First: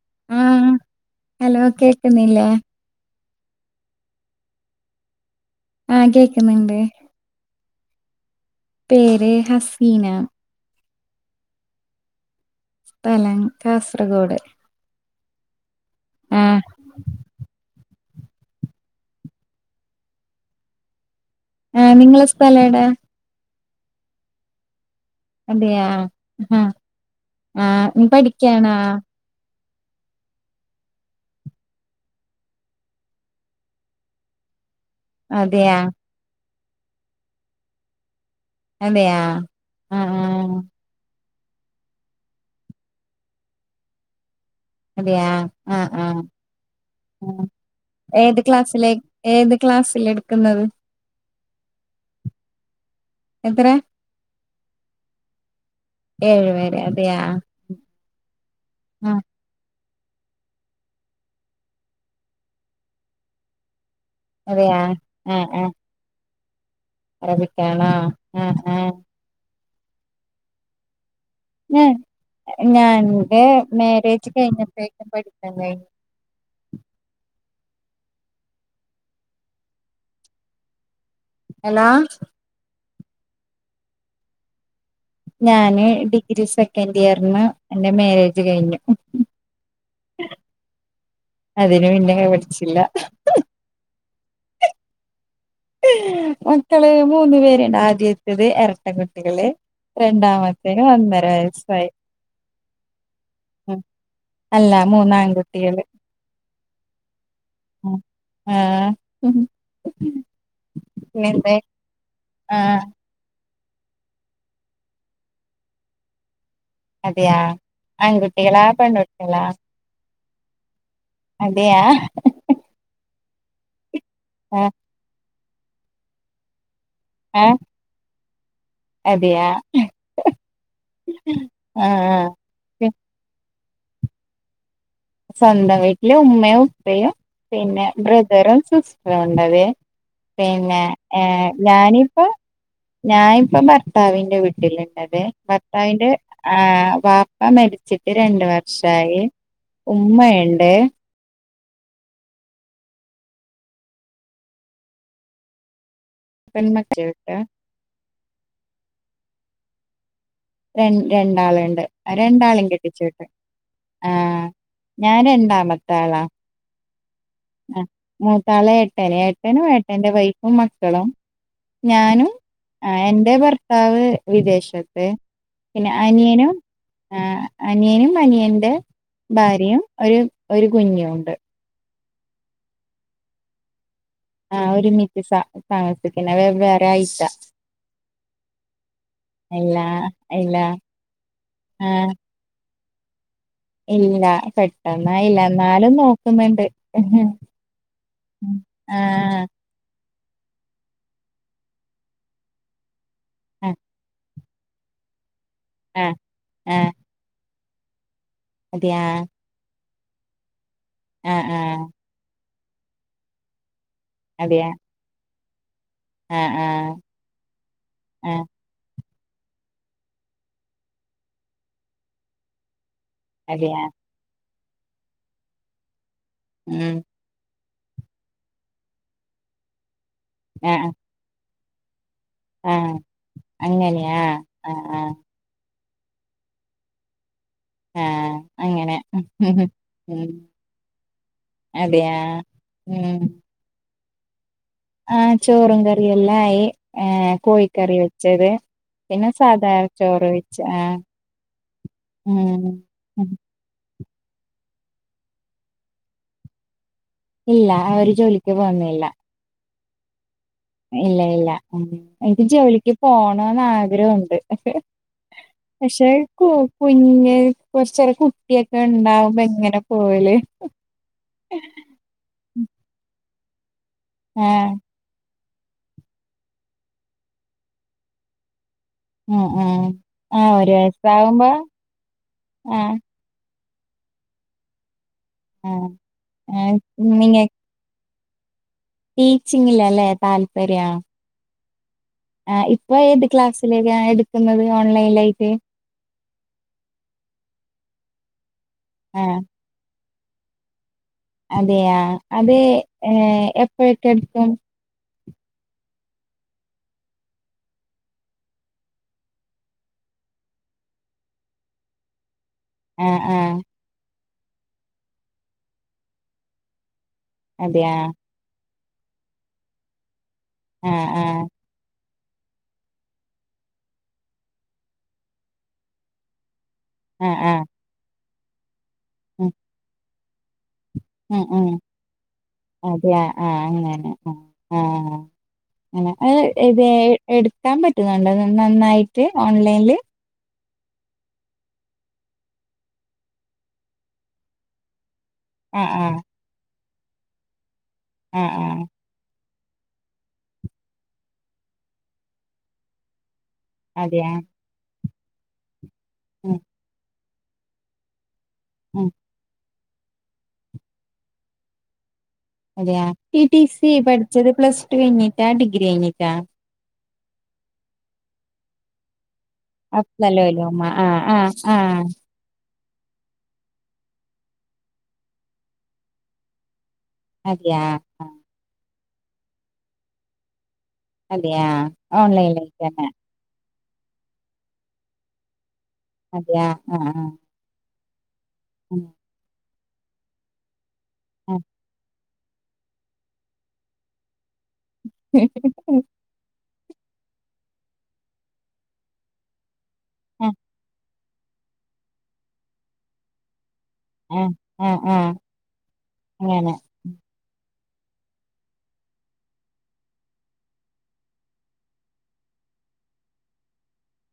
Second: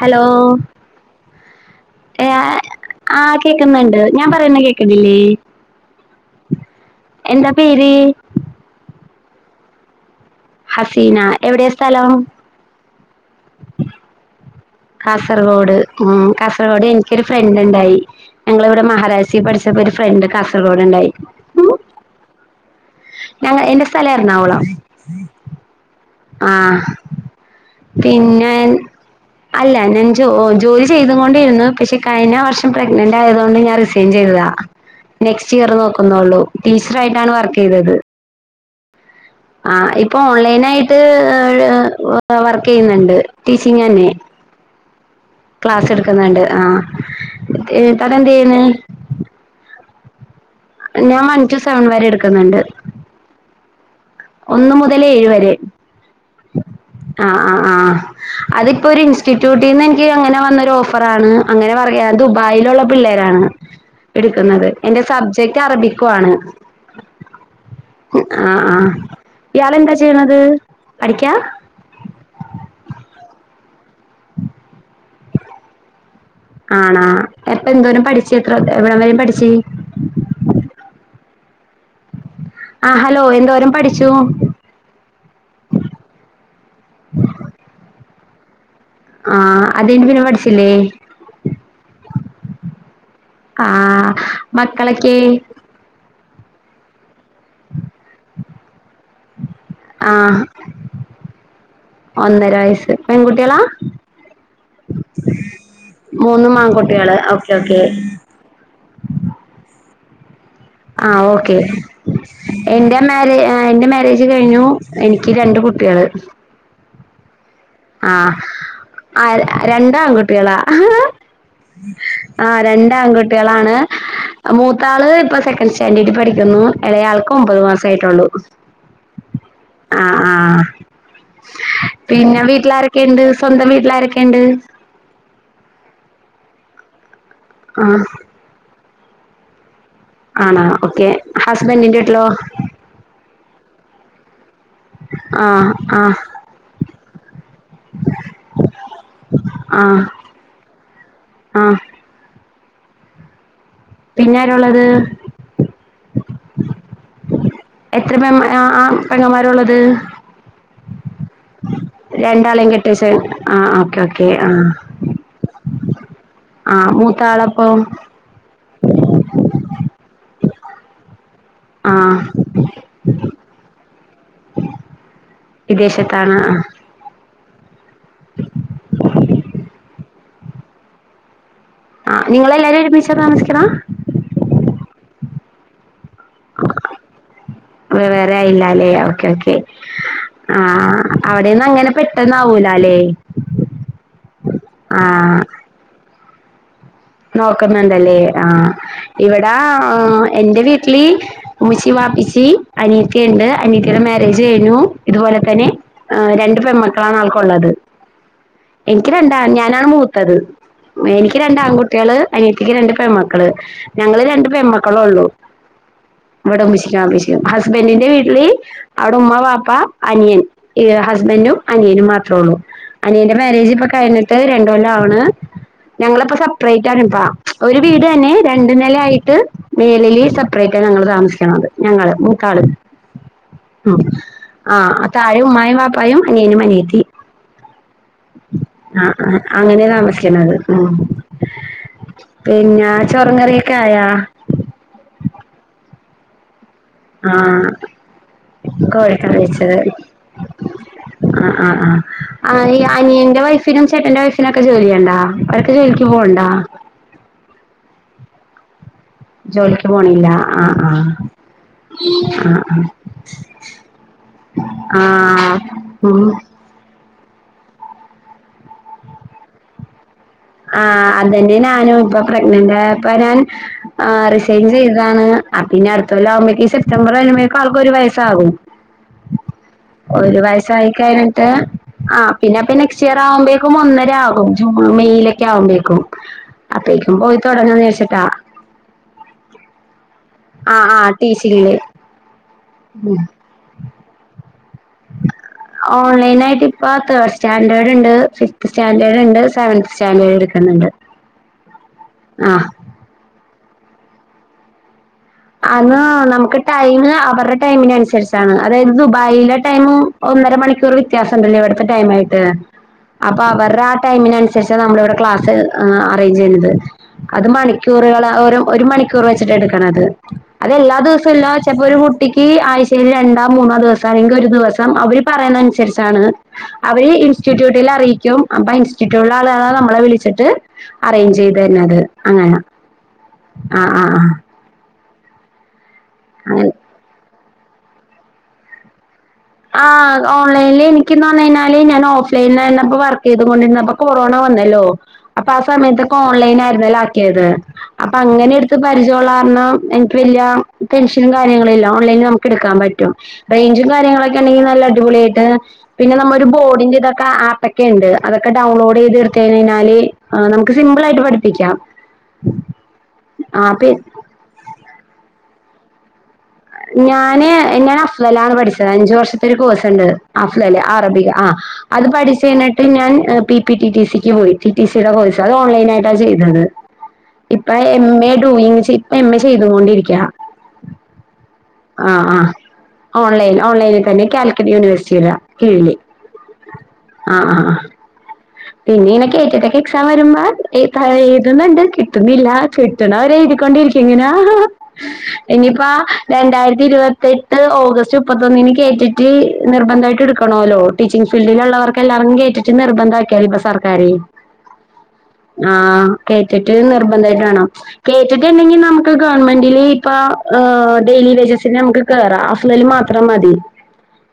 Hello ആഹ് hello കേക്കുന്നില്ലേ ഏഹ്‌ ആഹ് കേക്കുന്നുണ്ട് ഞാൻ പറയുന്നത് കേക്കേന്നില്ലേ ആഹ്‌ കേക്കുന്നുണ്ട് [unintelligible] പേര് ഹസീന ഹസീന എവിടെയ സ്ഥലം സ്ഥലം കാസർഗോഡ് കാസർഗോഡ് ഉം ആഹ് കാസർഗോഡ് എനിക്കൊരു ഫ്രണ്ട് ണ്ടായി ഞങ്ങളിവിടെ മഹാരാജാസിൽ പഠിച്ചപ്പോ ഒരു ഫ്രണ്ട് കാസർഗോഡ് ഉണ്ടായി ഉം ആഹ് നിങ്ങളെ സ്ഥലം എവിടെയ ഞങ്ങ എന്റെ സ്ഥലം എറണാകുളം അതെയ ആഹ് ആഹ് നീ പിന്നെ പഠിക്കയാണോ അല്ല ഞാൻ ജോ ജോലി ചെയ്തുകൊണ്ടിരുന്നു പക്ഷെ കഴിഞ്ഞ വർഷം പ്രഗ്നന്റ് ആയതുകൊണ്ട് ഞാൻ റിസൈൻ ചെയ്തതാ നെക്സ്റ്റ് ഇയർ അതെയാ നോക്കുനോള്ളൂ ടീച്ചർ ആയിട്ടാണ് വർക്കെയ്തത് അതെയാ ആഹ് ഇപ്പൊ ഓൺലൈൻ ആയിട്ട് ഇപ്പോഴ് വർക്ക് ചെയ്യുന്നുണ്ട് ടീച്ചിങ് തന്നെ അതെയ ആഹ് ക്ലാസ് ആഹ് എടുക്കുന്നുണ്ട് ആ താൻ എന്ത് ഏത് ചെയ്യുന്നു ക്ലാസ്സിലേ ഏത് ക്ലാസ്സില് ഞാൻ വൺ ടു സെവൻ വരെ എടുക്കുന്നുണ്ട് എത്ര ഒന്ന് മുതൽ ഏഴ്‌ വരെ ഏഴു പേര് അതെയാ ആഹ് ആഹ് അതിപ്പോ ഒരു ആഹ് ഇൻസ്റ്റിറ്റ്യൂട്ടിന്ന് എൻ ക്ക് അങ്ങനെ വന്നൊരു ഓഫറാണ് അങ്ങനെ പറയ ദുബായിലുള്ള പിള്ളേരാണ് എടുക്കുന്നത് അതെയാ എന്റെ ആഹ് സബ്ജക്ട് ആഹ് അറബിക്കും ആണ് അറബിക്കാണോ ആഹ് ആ ആ ആഹ് ഇയാൾ എന്താ ചെയ്യണത് പഠിക്കാ ഞാൻ ഞാൻ എന്റെ മാരേജ് കഴിഞ്ഞപ്പോഴേക്കും പഠിക്കാൻ കഴിഞ്ഞു അപ്പൊ എന്തോരം പഠിച്ചു എത്ര എവിടം വരെ പഠിച്ച് ഹലോ ആ ഹലോ എന്തോരം പഠിച്ചു? ഞാന് ഡിഗ്രി ഠിച്ചു കഴിഞ്ഞു. ആഹ് അത് കഴിഞ്ഞ് പിന്നെ പഠിച്ചില്ലേ? അതിന് പിന്നെ പഠിച്ചില്ല ആഹ് മക്കളെക്കെ? മക്കള് മൂന്ന് പേര്ണ്ട് ആദ്യത്തേത് എരട്ടകുട്ടികള് ആ രണ്ടാമത്തേന് ഒന്നര വയസായി ഒന്നര വയസ്സ് പെൺകുട്ടികളാ ഉം അല്ല മൂന്നാകുട്ടികള് മൂന്നും ആൺകുട്ടികള് ഓക്കെ ഓക്കെ ഉം ആ ആ ഓക്കെ ആഹ് എന്റെ മാര്യേ ആ ആ എന്റെ മാരേജ് കഴിഞ്ഞു എനിക്ക് രണ്ട് കുട്ട്യേള്. അതെയ ആ ആ ര രണ്ടാങ്കു പിള ആ അതെയാ ആ രണ്ടാംകോ ട്ട്യേളാണ് ആഹ് മൂത്താള് ഇപ്പൊ സെ [unintelligible] സ്റ്റാൻഡേഡി പഠിക്കുന്നു. ഇലയാൾക്കും ആഹ് ഒമ്പത് മാസം ആയിട്ടുള്ളൂ. അതെയാ ആഹ. ലാരെക്കെണ്ട്? സ്വന്തം വീട്ടിലാരാക്കെയണ്ട്? സ്വന്തം വീട്ടില് ഉമ്മയും ഉപ്പയും. ആ പിന്നെ ബ്രദേറും സിസ് വേണ്ടത് ആണോ പിന്നെ ഓക്കെ ഏഹ് ഹസ്ബൻഡിന്റെ ഞാനിപ്പ വീട്ടിലോ ഞാനിപ്പ ഭർത്താവി [unintelligible] ആ [unintelligible] ആ ഭർത്താവിന്റെ ഏഹ് ആ വാപ്പ മരിച്ചിട്ട് രണ്ട് വർഷായി. ഉമ്മയ്ണ്ട് ആഹ് പിന്നാരാള്ളത് [unintelligible] എത്ര പെ ആ പെങ്ങന്മാരുള്ളത്? രണ്ട് രണ്ടാളുണ്ട് രണ്ടാളെയും കെട്ടിച്ചു ആഹ് ഓക്കെ ആ ഓക്കെ ആഹ് ഞാൻ ആഹ് മൂ ആഹ് മൂതാള് എട്ടന് എട്ടനും എട്ട എന്റെ വൈഫും മക്കളും ആ ഞാനും ആ എൻ്റെ ഭർത്താവ് വിദേശത്ത് പിന്നെ വിദേശത്താണ് ആ അനിയനും ആ അനിയനും അനിയന്റെ ഭാര്യയും ഒരു ഒരു കുഞ്ഞു ഉണ്ട് ആഹ് നിങ്ങളെല്ലാരും ഒരുമിച്ചാ താമസിക്കണ ആഹ ഒരുമിറ്റ് സ വെവ്വേറായിട്ടാ വേറെയില്ലല്ലേ, ഓക്കേ ഓക്കേ ഇല്ല ഇല്ല ആ അവിടെന്ന് അങ്ങനെ ആഹ് പെട്ടന്നാവൂല. ട്ടലേ ഇല്ല പെട്ടെന്നായ്ല ന്നാലും നോ ക്ക്ന്ന്ണ്ട് നോക്ക്ന്ന്ണ്ടല്ലേ ആ ഇവിടാ ആ എന്റെ വീട്ടില് ഉമ്മിച്ചി വാപ്പിച്ചി അനിയത്തി ണ്ട് ആഹ് അനിയത്തീടെ മാര്യേ ര്യേജ് കെയ്ഞ്ഞു ഇത്പോലെ തന്നെ ആഹ് രണ്ട് ആഹ് പെൺമക്കളാണ് ഓൾക്കാെള്ളത് അതെയാ എനിക്ക് രണ്ടാൺ ഞാനാണ് മൂ ത്തത് എനിക്ക് ആഹ് രണ്ട് ആഹ് ആങ്കു അനിയത്തിക്ക് രണ്ട് പെമ്മക്കള് ഞങ്ങള് രണ്ട് അതെയാ പെമ്മക്കളൊള്ളു ആഹ് അവ്ടെ ആഹ് [unintelligible] ഹസ്ബന്റിന്റെ ആഹ് വീട്ടില് അവ്ടെ ഉമ്മ വാപ്പ അനിയൻ ഏ ഹസ്ബന്റും അനിയനും മാത്രാെള്ളു അനിയന്റെ അതെയാ മാരേജ്പ്പ കയ്ഞ്ഞ്ട്ട് രൺ ഒലാണ് ഞങ്ങളെപ്പ ഉം ട്ട്രയ്റ്റാണ് ഇപ ഒരു വീടെന്നെ രണ്ട് നെല ആയിട്ട് മേലെല് സപ്പ്റേറ്റ ആഹ് ഞങ്ങള് താമസിക്ക്ണത് ഞങ്ങള് മൂത്താള് ആഹ് മ്മ് ആഹ് താഴെ ഉമ്മായും ബാപ്പായും ഉപ്പായും അനിയനും അനിയത്തിയും ആഹ് അങ്ങനെ ആഹ് ആഹ് അങ്ങനെ ഉം താമസിക്കണത് മ്മ് അതെയാ പിന്നെ ഉം ചോറും കറിയൊക്കെ ആയാ ആഹ് ചോറും കറിയും എല്ലാം ആയി ഏഹ് ആഹ് കോഴിക്കറി വെച്ചത് പിന്നെ കോഴിക്കറി സാധാ വെച്ചത് ചോറ് വെച്ച് ആഹ് ആഹ് ആഹ് ഉം ആഹ് ആ ഉം. അനിയന്റെ വൈഫിനും ചേട്ടന്റെ വൈഫിനൊക്കെ ജോലി ഉണ്ടാ അവരൊക്കെ ജോലിക്ക് പോകണ്ടാ ഇല്ല അവര് ജോലിക്ക് പോകുന്നില്ല ജോലിക്ക് പോണില്ല ആഹ് ആഹ് ഇല്ല ഇല്ല എനിക്ക് ആഹ് ജോലിക്ക് പോണന്ന് ആഗ്രഹമുണ്ട് ആഹ് ആഹ് പക്ഷെ ഉം കുഞ്ഞു കുറച്ചൊരു കുട്ടിയൊക്കെ ഉണ്ടാവുമ്പോ എങ്ങനെ പോകല് ആഹ് അതന്നെ ഞാനും ഇപ്പൊ പ്രഗ്നന്റ് ആയപ്പോ ഞാൻ ആഹ് റിസൈൻ ചെയ്തതാണ് അ പിന്നെ അടുത്തോല്ലം ആകുമ്പോ ഈ സെ്റ്റംബർ വരുമ്പോഴേക്കും ആക്ക് ഒരു വയസ്സാകും ആഹ് ആഹ് ഒരു ആഹ് വയസായി കഴിഞ്ഞിട്ട് വയസാവുമ്പോ ആ പിന്നെ അപ്പൊ ആഹ് നെക്സ്റ്റ് ഇയർ ആവുമ്പ ഒന്നരാകും ജൂൺ മെയ് ആഹ് ആവുമ്പക്കും ആഹ് അപ്പേക്കും പോയി തുടങ്ങാ താ ടീച്ചിങ്ങില്ലല്ലേ ആ ആ ടീസി ആ ഇപ്പൊ ഏത് ക്ലാസ്സിലേക്ക എടുക്കുന്നത് ഓൺലൈനായിട്ട് ഓൺലൈനായിട്ട് ഇപ്പ തേർഡ് സ്റ്റാൻഡേർഡ് ഉണ്ട് സ്റ്റാൻഡേർഡ് ആഹ് ഉണ്ട് സെവൻ സ്റ്റാ സ്റ്റാൻഡേർഡ് എടുക്കുന്നുണ്ട് അതെയാ അതെ ആഹ് ഏഹ് പോയിട്ട് എടുക്ക അത് നമുക്ക് ടൈം അവരുടെ ടൈമിന് അനുസരിച്ചാണ് അതായത് ദുബായിലെ ടൈം ഒന്നര മണിക്കൂർ വ്യത്യാസമുണ്ടല്ലോ ഇവിടുത്തെ ടൈം ആയിട്ട് ആഹ് അപ്പൊ ആഹ് അവരുടെ ആ ടൈമിന ശേഷം നമ്മള് ഇവിടെ ക്ലാസ് അറേഞ്ച് ചെയ്യുന്നത് അത് അതെയാ മണിക്കൂറുകൾ ഒരു ഒരു മണിക്കൂർ വെച്ചിട്ട് എടുക്കണത് ഉ അതെല്ലാ ആഹ് ദിവസവും ആഹ് ഇല്ല ചെപ്പോ ഒരു കുട്ടിക്ക് ആഴ്ചയിൽ രണ്ടോ മൂന്നോ ദിവസം അല്ലെങ്കിൽ ഒരു ദിവസം അവര് പറയുന്നതനുസരിച്ചാണ് അവര് ആഹ് ആഹ് ഇൻസ്റ്റിറ്റ്യൂട്ടിൽ അറിയിക്കും അപ്പ ഇൻസ്റ്റിറ്റ്യൂട്ട് സ്റ്റിറ്റ്യൂട്ടുള ഉം ആളുകള് നമ്മളെ വിളിക്കും സെറ്റ് ഉം ഉ അതെ ആ അ അങ്ങനെ ആഹ് ആഹ് ആഹ്. അ ആ ഒന്നും കേൾക്കാൻ മേല അങ്ങനെ ആ അ ഇതെ എടുക്കാൻ പറ്റുന്നുണ്ട് നന്നായിട്ട് ഓൺലൈൻനിൽ ഓൺലൈനിൽ എനക്ക്ന്ന് പറഞ്ഞ് കഴിഞ്ഞാൾ ഞാൻ ഓഫ്ലൈനിൽന്നപ്പോ വർക്ക് ചെയ്തൊണ്ടിരുന്നപ്പോ കൊറോണ വന്നല്ലോ അപ്പൊ ആ ആഹ് സമയത്തൊക്കെ ആഹ് ഓൺലൈൻ ആയിരുന്നല്ലോ ക്കേത് അപ്പൊ അങ്ങനെ ആഹ് എടുത്ത് ആഹ് പരിജൊള്ളാ ണം എനിക്ക് വല്യ പെൻഷനും കാര്യങ്ങളും ഇല്ല ഓൺലൈനിൽ നമ്മുക്ക് എടുക്കാൻ പറ്റും റേഞ്ചും അതെയാ കാര്യങ്ങളൊക്കെ നല്ല അടിപൊളി ആയിട്ട് പിന്നെ നമ്മൊളൊരു ഉം ബോഡിന്റെ ഇ പ്പ ആപ്പക്കെണ്ട് അതൊക്കെ ഡൗൺലോഡ് ഉം ചെയ്തെടുത്തു കഴിഞ്ഞാല് നമ്മുക്ക് സിമ്പിൾ ആയിട്ട് പഠിപ്പിക്കാം അതെയ ടി ടി സി ആഹ് പഠിച്ചത് പ്ലസ് ടു കഴിഞ്ഞിട്ടാ ഡിഗ്രി ഡിഗ്രി കഴിഞ്ഞിട്ടാ ഞാൻ ഞാൻ അഫ്ലാലാണ് പഠിച്ചത് അഞ്ച് വർഷം കോഴ്സ് ഉണ്ട് അഫ്ലലുലുമ അഫ്ലല്ല ആഹ് അറബിക് ആ ആഹ് ആഹ് അത് പഠിച്ച് കഴിഞ്ഞിട്ട് പ്പ ഞാൻ പി പി ടി ടി സിക്ക് പോയി ടി ടി സിയുടെ കോഴ്സ് അത് ഓൺലൈനായിട്ടാണ് ചെയ്തത് ഇപ്പ അതെയാ എം എ ആഹ് ഡൂയിംങ് ചെ എം എ ചെയ്തൊണ്ടിരിക്കുകയാ അതെയാ ഓൺലൈനിൽ തന്നെ ഓൺലൈൻ ഓൺലൈനിൽ തന്നെ കാലിക്കറ്റ് യൂണിവേഴ്സിറ്റിയുടെ കീഴിൽ അതെയാ ആഹ് ആ പിന്നീനെ കെ ടെറ്റൊക്കെ ക്ഷ വരുമ്പോ എ ആ ആഹ് ആഹ് എഴുതുന്നുണ്ട് കിട്ട ട്ടുന്നില്ല കിട്ടണവരെ എഴുതിക്കൊണ്ടിരിക്കും ഇങ്ങനാ [unintelligible] രണ്ടായിരത്തി ഇരുപത്തെട്ട് ഓഗസ്റ്റ് മുപ്പത്തൊന്നിന് കേറ്റെറ്റ് നിർബന്ധായിട്ടും എടുക്കണോല്ലോ ടീച്ചി ഇങ് ഫിൽഡിലുള്ള വർക്കെല്ലാവർക്കും കെ ടെറ്റ് നിർബന്ധാക്കി ഐബെസ്സാറ് കരയും ആഹ് ആഹ് ആഹ് ആഹ് കെ അങ്ങനെ ടെറ്റ് നിർബന്ധായിട്ടാണാ കെ ടെറ്റ് ഉണ്ടെങ്കിൽ നമുക്ക് ഗവൺമെന്റില് ഇപ്പ ഏ ഡെയിലി വേജസിന് നമുക്ക് കേറാം അഫ്ലയല് മാത്രം മതി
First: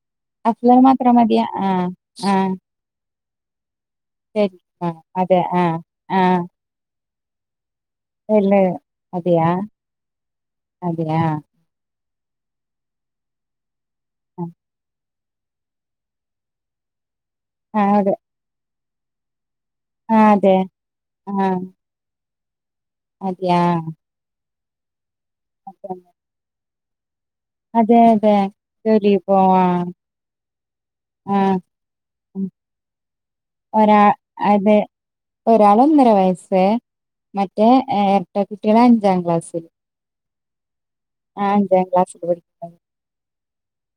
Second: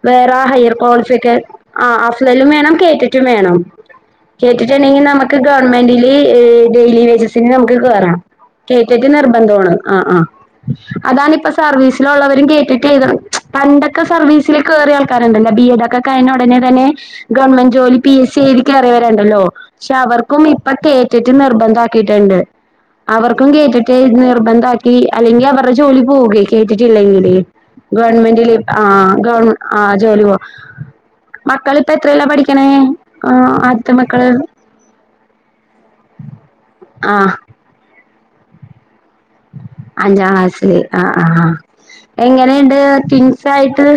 വേറെ ഹയർ അഫ്ലൽ മാത്രം ക്വാളിഫിക്കെ മതിയാ ആ ആഹ് അഫ്ളേലും ആഹ് വേണം കെ ടെറ്റ് റ്റും വേണം കെ ശരി ടെറ്റ് ആ ണ്ടെങ്കിൽ നമുക്ക് അതെ ആ ഗവൺമെന്റില് ആ ഡെയിലി വേജസ് [unintelligible] [unintelligible] അല്ല കെ ടെറ്റ് അതെയാ നിർബന്ധമാണ് ആഹ് ആഹ് അതെയാ അതാണ് ഇപ്പ സ് ലിസ്റ്റിലുള്ളവരും കെ ടെറ്റ് എഴുതണം പണ്ട ക്ക് ആ സർവീസില് കേറ്കാ കറൻ്റല്ല ബി എഡ് ഒക്കെ കഴിഞ്ഞ ഉടനെ തന്നെ ഗവൺമെന്റ് ആ, ജോലി പി അതെ എസ് സി എ കേറിയവരണ്ടല്ലോ പക്ഷെ ആ അവർക്കും അതെ ഇപ്പൊ കെ ആ ടെറ്റ് നിർബന്ധാക്കിയിട്ടുണ്ട് അവർക്കും അതെയാ കേട്ടിട്ട് നിർബന്ധാ [unintelligible] അല്ലെങ്കിൽ അവരുടെ ജോലി പോവുകേം കേട്ടിട്ടില്ലിങ്ങിനെ അതെ അതെ ഗവൺമെന്റില് ആ ജോലി ഗവൺമെൻ പോവാ ആ ജോലി നോ ആ മക്കളിപ്പ എത്രേലാ ഉം. പഠിക്കണേ ആ ആദ്യത്തെ ഒരാ മക്കള് അതെ ഒരാൾ ഒന്നര ആഹ് റ്റേ കുട്ടികള് അഞ്ചാം ക്ലാസ്സില് ജാസ് ആ ആ പഠിക്കുന്നത് എങ്ങനെയുണ്ട് ടിൻ സായിട്ട്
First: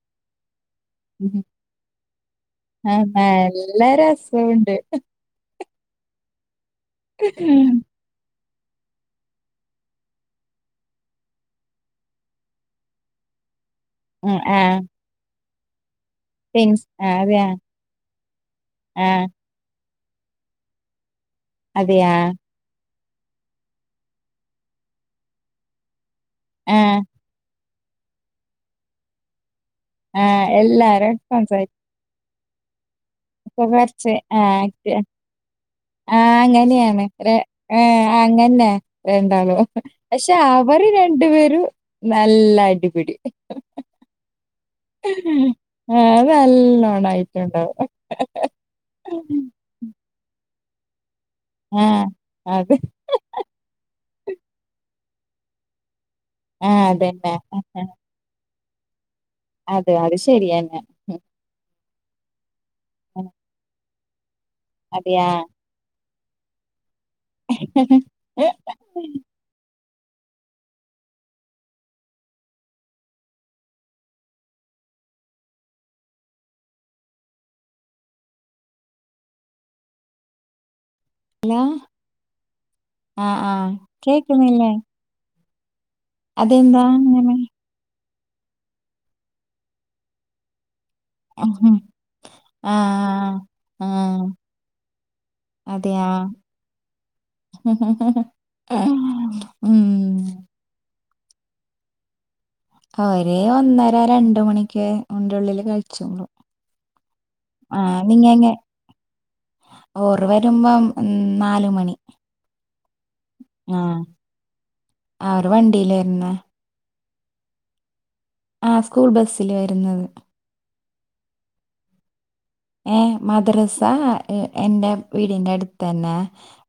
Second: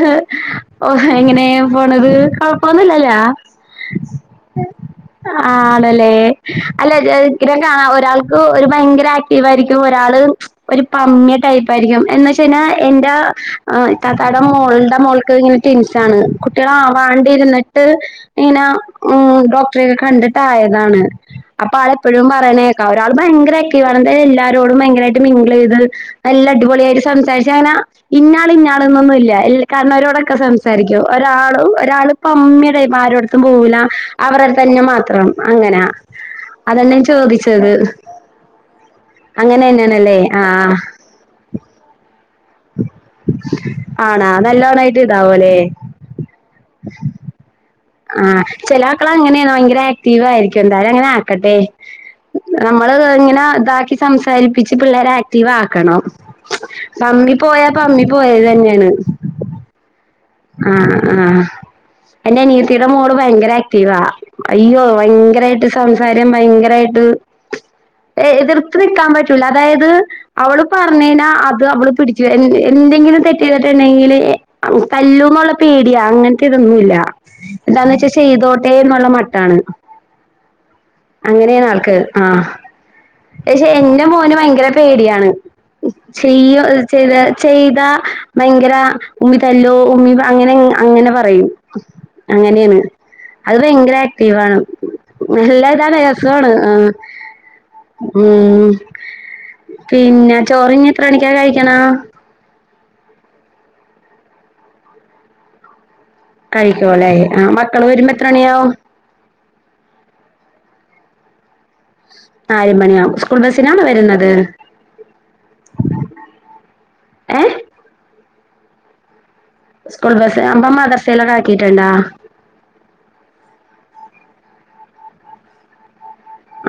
ഓ ഉം. എങ്ങനേ പോണത് കൊഴപ്പോന്നും ആ ഇല്ലല്ലാ നല്ല രസമുണ്ട് ആ ആണല്ലേ അല്ലെ [unintelligible] ഒരാൾ ഒരു ഭയങ്കര ആക്ടീവ് ആയിരിക്കു രാള് ഒരു പമ്മിയ ടൈപ്പ് ആയിരിക്കും എന്ന് വെച്ച് കഴിഞ്ഞാൽ എന്റെ ആ ഇത്താക്കാട ഉം, ആ മോളുടെ മോൾക്ക് ഇങ്ങനെ ടിൻസ് ട്ടാണ് പെൻസ് ആ അതെയാ കുട്ടികളാവാണ്ടിരുന്നിട്ട് ഇങ്ങനെ ആ ഉം ഡോ [unintelligible] കണ്ടിട്ടായതാണ് അപ്പൊ ആളെ അതെയാ എപ്പോഴും പറയണേ ക്ക ഒരാൾ ഭയങ്കര ആക്റ്റിവാണ് തായ എല്ലാരു രോടും ഭയങ്കരമായിട്ട് മിംഗിൾ ചെയ്ത് നല്ല ആ അടിപൊളിയായി സംസാരിച്ചു അങ്ങനെ ഇന്നാള് ഇന്നാളന്നൊന്നും ഇല്ല എല്ലാ ആ കാരണംവരോടൊക്കെ സംസാരിക്കും എല്ലാരും ഒരാള് സംസാരിക്കും ഒരാള് പമ്മി ദേ മാരോട്ത്തും ഇപ്പൊ പോകൂല കൊറച്ച് അവരടുത്തന്നെ ആക്ട് മാത്രം അങ്ങനെ ആ അങ്ങനെയാണ് ര ആ അങ്ങനന്നെ രണ്ടാ അങ്ങനെ തന്നെയാണല്ലേ പക്ഷെ ആഹ് അവര് രണ്ടുപേരും നല്ല ല്ല അടിപിടി ആണാ നല്ലോണായിട്ട് ഇതാവൂലേ ആ നല്ലോണം ആയിട്ടുണ്ടാവും ആഹ് ക്കും ത്തായാലങ്ങനാ ക്കട്ടെ അത് നമ്മള് ഇങ്ങനെ ഇതാക്കി സംസാരിപ്പിച്ച് പിള്ളേരെ ആ ക്ടീവാക്കണം. ആ അതന്നെ പോയപ്പമ്മി പോയത് തന്നെ ണ് അ അതെ അത് ശരിയന്നെ എൻ്റെ അനിയ ത്തീടെ മോള് ഭയങ്കര ആക്ടീവാ അയ്യോ അതെയാ ഭയങ്കരായിട്ട് സം കാര്യം ഭയങ്കരായി ട്ട് എതിർത്ത് നിക്കാൻ പറ്റൂല അതായത് അവള് പറനേഞ്ഞാ അത് അവള് പിടിച്ചു എന്ത് എന്തെങ്കിലും തെറ്റ് ചെയ്ത് ണ്ട് ണ്ടെങ്കില് തല്ലൂന്നുള്ള പേടിയാ അങ്ങനത്തെ ഇതൊന്നൂല്ല. എന്താന്ന് വെച്ചാ ചെയ്തോട്ടെ എന്ന മട്ടാണ്. ഹലോ അങ്ങനെയാണ് ആൾക്ക്. ആ ആ ആ പക്ഷെ എന്റെ മോന് ഭയങ്കര കേക്കുന്നില്ലേ പേടിയാണ് ചെയ്യോ അത് അതെന്താ ചെയ്ത അങ്ങനെ ചെയ്താ ഭയങ്കര ഉമ്മി തല്ലോ ഉമ്മി അങ്ങനെ അങ്ങനെ ആ പറയും. ആ അങ്ങനെയാണ്. അത് ആ ഭയങ്കര ആക്റ്റീവാണ്. അല്ല അതെയാ പ്രയാസാണ് ആ ആ ഉം പിന്നെ ചോറു തിന്ന എത്ര മണിക്കാ കഴിക്കണേ അവര് ഒന്നര രണ്ട് മണിക്ക് ഒന്റെ ള്ളില് കഴി കഴിക്കു അല്ലേ ആ മക്കള് വരുമ്പോ എത്രണിയാവും ഓർ വരുമ്പോം നാലുമണി നാലു മണിയാവും. സ്കൂൾ ബസിനാണോ വരുന്നത്? അവർ വണ്ടിയില് വരുന്നെ ഏ ആ സ്കൂൾ ബസ് സ്കൂൾ ബസ് അപ്പ മദർ സേലതാക്കിട്ട്ണ്ടാ ഏ മദ്രസ എ എൻ്റെ വീടിന്റെ അടുത്തന്നെ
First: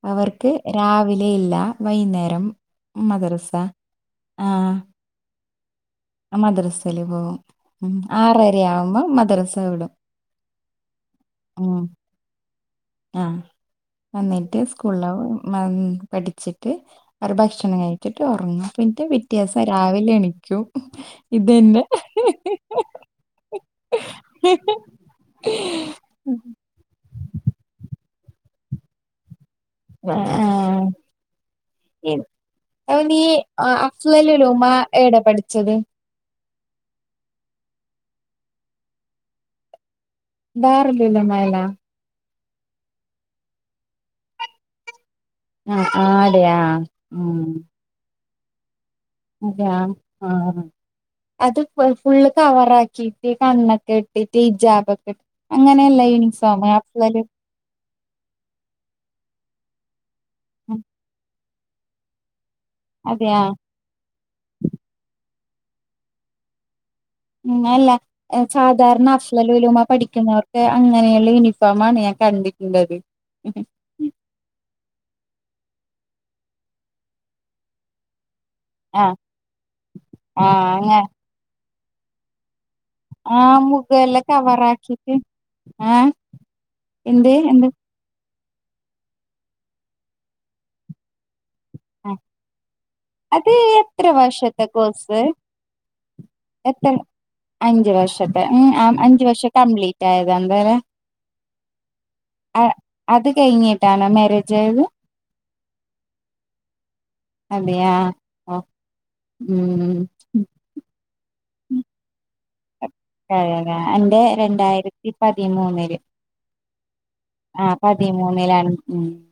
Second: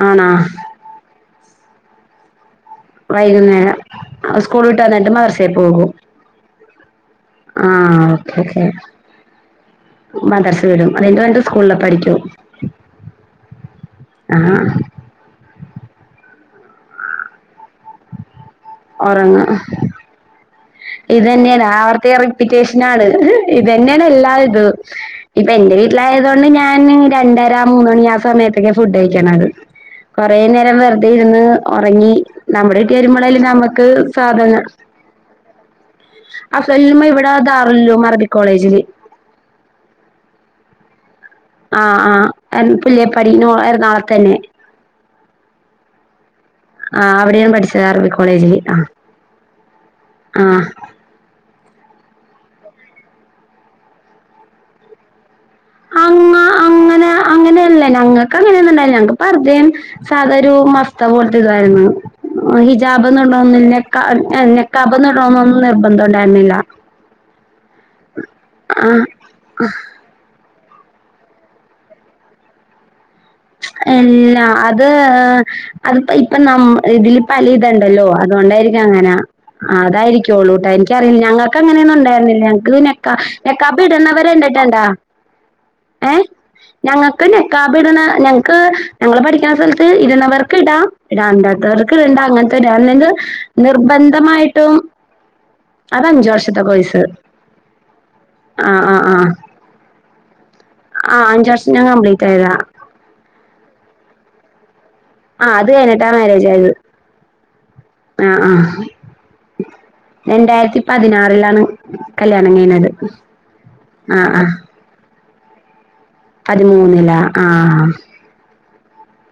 ആണോ? അവർക്ക് രാവിലെയില്ല. വൈന്നേരം വൈകുന്നേരം സ്കൂൾ വിട്ട് വന്നിട്ട് മദർസ സെ പോകും മദ്രസേൽ പോകും മ്മ് ആഹ് ഓക്കെ ആറര ഓക്കെ ആവുമ്പോ മദ്രസ വിടും മദർസ് വിടും അതിന്റെ വന്നിട്ട് സ്കൂളില് മ്മ് പഠിക്കും ആഹ് വന്നിട്ട് ആഹ് സ്കൂളിലെ പഠിച്ചിട്ട് അവര് ഭക്ഷണം കഴിച്ചിട്ട് ഉറങ്ങും റങ്ങും പിറ്റെ ഉറങ്ങും പിറ്റേസം രാവിലെ എണിക്കും ഇത് തന്നെയാണ് ഇതന്നെ ആവർത്തി റിപ്പിറ്റേഷന് ആണ് ഇത് തന്നെയാണ് എല്ലാ ഇതും ഇപ്പൊ എന്റെ വീട്ടിലായത് കൊണ്ട് ഞാൻ രണ്ടര മൂന്ന് ആ സമയത്തൊക്കെ ഫുഡ് കഴിക്കണത് കൊറെ നേരം ആഹ് വെറുതെ ഇരുന്ന് ഉറങ്ങി ഇ- നമ്മുടെ വീട്ടിൽ അപ്പൊ നീ വരുമ്പോളല്ലെ നമുക്ക് സ്വാത ച്ചത് അഫ്‌ലുല്ലമ ഇവിടെ ദാറുൽ ലും അറബിക്ക് കോളേജില് ദാറുൽ [unintelligible] പുല്ലേപാടി എറണകുളത്തന്നെ ആഹ് ആഹ് ആഹ് അവിടെയാണ് പഠിച്ചത് അറബിക് കോ കോളേജില് ആഹ് അതെയാ ആഹ് അത് ഫുള്ള് കവറ് ആക്കിട്ട് കണ്ണൊക്കെ ഇട്ടിട്ട് ഹിജാബൊക്കെ അങ്ങനെയല്ലെ യൂണിഫോം അഫ്ലല് ഞങ്ങക്ക് അങ്ങനെയന്നണ്ടായില്ല ഞങ്ങക്ക് പറദെയും സാധാ ഒരു മസ്ത പോലെ ഇതായിരുന്നു ഹിജാബ് ഇന്ന് അതെയാ ഇട്ണൊന്ന്ല്ല [unintelligible] ഇക്കാബ്ന്ന്ടണോന്നൊന്നും നിർബന്ധം ഉണ്ടായിരുന്നില്ല മ്മ് അല്ല ആ ച്ചാധാരണ അസ്ലല ലുലൂമ പഠിക്കുന്നവർ എഹ് റഅങ്ങനെയുള്ള യൂണിഫോമാണ് ഞാൻ കണ്ടിട്ടുള്ളത് എല്ലാ അത് അത് ഇപ്പ നമ്മ ഇതില് പല ഇതണ്ടല്ലോ അതുകൊണ്ടായിരിക്കും ആഹ് അങ്ങനെ ആഹ് അതായിരിക്കുവോളൂട്ടാ അങ്ങ ഇൻക്കറിൽ [unintelligible] ഞങ്ങൾക്ക് അങ്ങനൊന്നുണ്ടായിര്ന്നില്ല ഞങ ഇതെ ക്ക് പിന്നെ ക്ക ആഹ് നെക്കാബി മുഖെല്ലാം ഇട്ന്നവരണ്ട്ട്ണ്ടാ കവറാക്കിട്ട് ആഹ് ഏഹ് ഞങ്ങൾക്ക് എന്ത് എന്ത് നെക്കാബിഇടുന്ന ഞ ക്ക്ഞങ്ങൾ പഠിക്ക്ന്ന സ്ഥലത്ത് ഇടുന്നവർക്ക് ഇടാം ഇടാണ്ട വർക്ക് ആഹ് ഇടണ്ട അങ്ങനത്തെ നവൺമെന്റ്ണ്ട് അത് എത്ര വർഷത്തെ നിർബന്ധമായിട്ടും കോഴ്സ് അത് അഞ്ചു വർഷത്തെ എത്ര കോഴ്സ് അഞ്ച് വർഷത്തെ ഉം ആഹ് ആ ആഹ് അഞ്ച് ആഹ് വർഷം കംപ്ലീറ്റ് ആയതാ എന്താലെ ആ അഞ്ച് വർഷം ഞാൻ കംപ്ലീറ്റ് ആയതാ ട്ടാണോ മാരേജ് ആയത് ആ അത് കഴഞ്ഞിട്ടാ മാരേജ് ആയത് അതെയാ ആ ആ ഓ ഉം രണ്ടായിരത്തി പതിനാറിൽ. താണ് കല്ല അ അങ്ങനെ എൻ്റെ ആഹ് രണ്ടായിരത്തി പതിമൂന്നില്. പതിമൂന്നിലാ ആ ആഹ് പതിമൂന്നിലാണ്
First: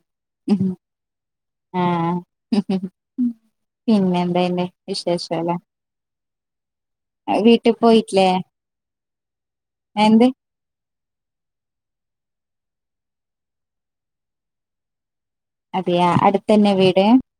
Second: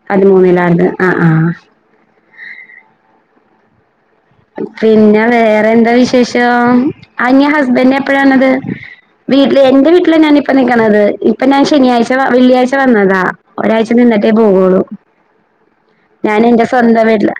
പതിമൂന്നിലാത് ആ ആ ആ ഹ് ഹ് പിന്നെ വേറെ എന്താ വിശേഷം അന്ന വീട്ടിൽ ഹസ്ബൻഡ് പോയിട്ടില്ലേ എപ്പഴാന്നത് എൻ്റെ വീട്ടില എന്ത് ഇപ്പ നിക്ക്ണത് ഇപ്പൊ ഞാൻ ശനിയാഴ്ച വെള്ളിയാഴ്ച വന്നതാ ഒരാഴ്ച നിന്നിട്ടേ പോകുള്ളൂ. അതെയാ അടുത്തന്നെ വീട്. വീട്ടില്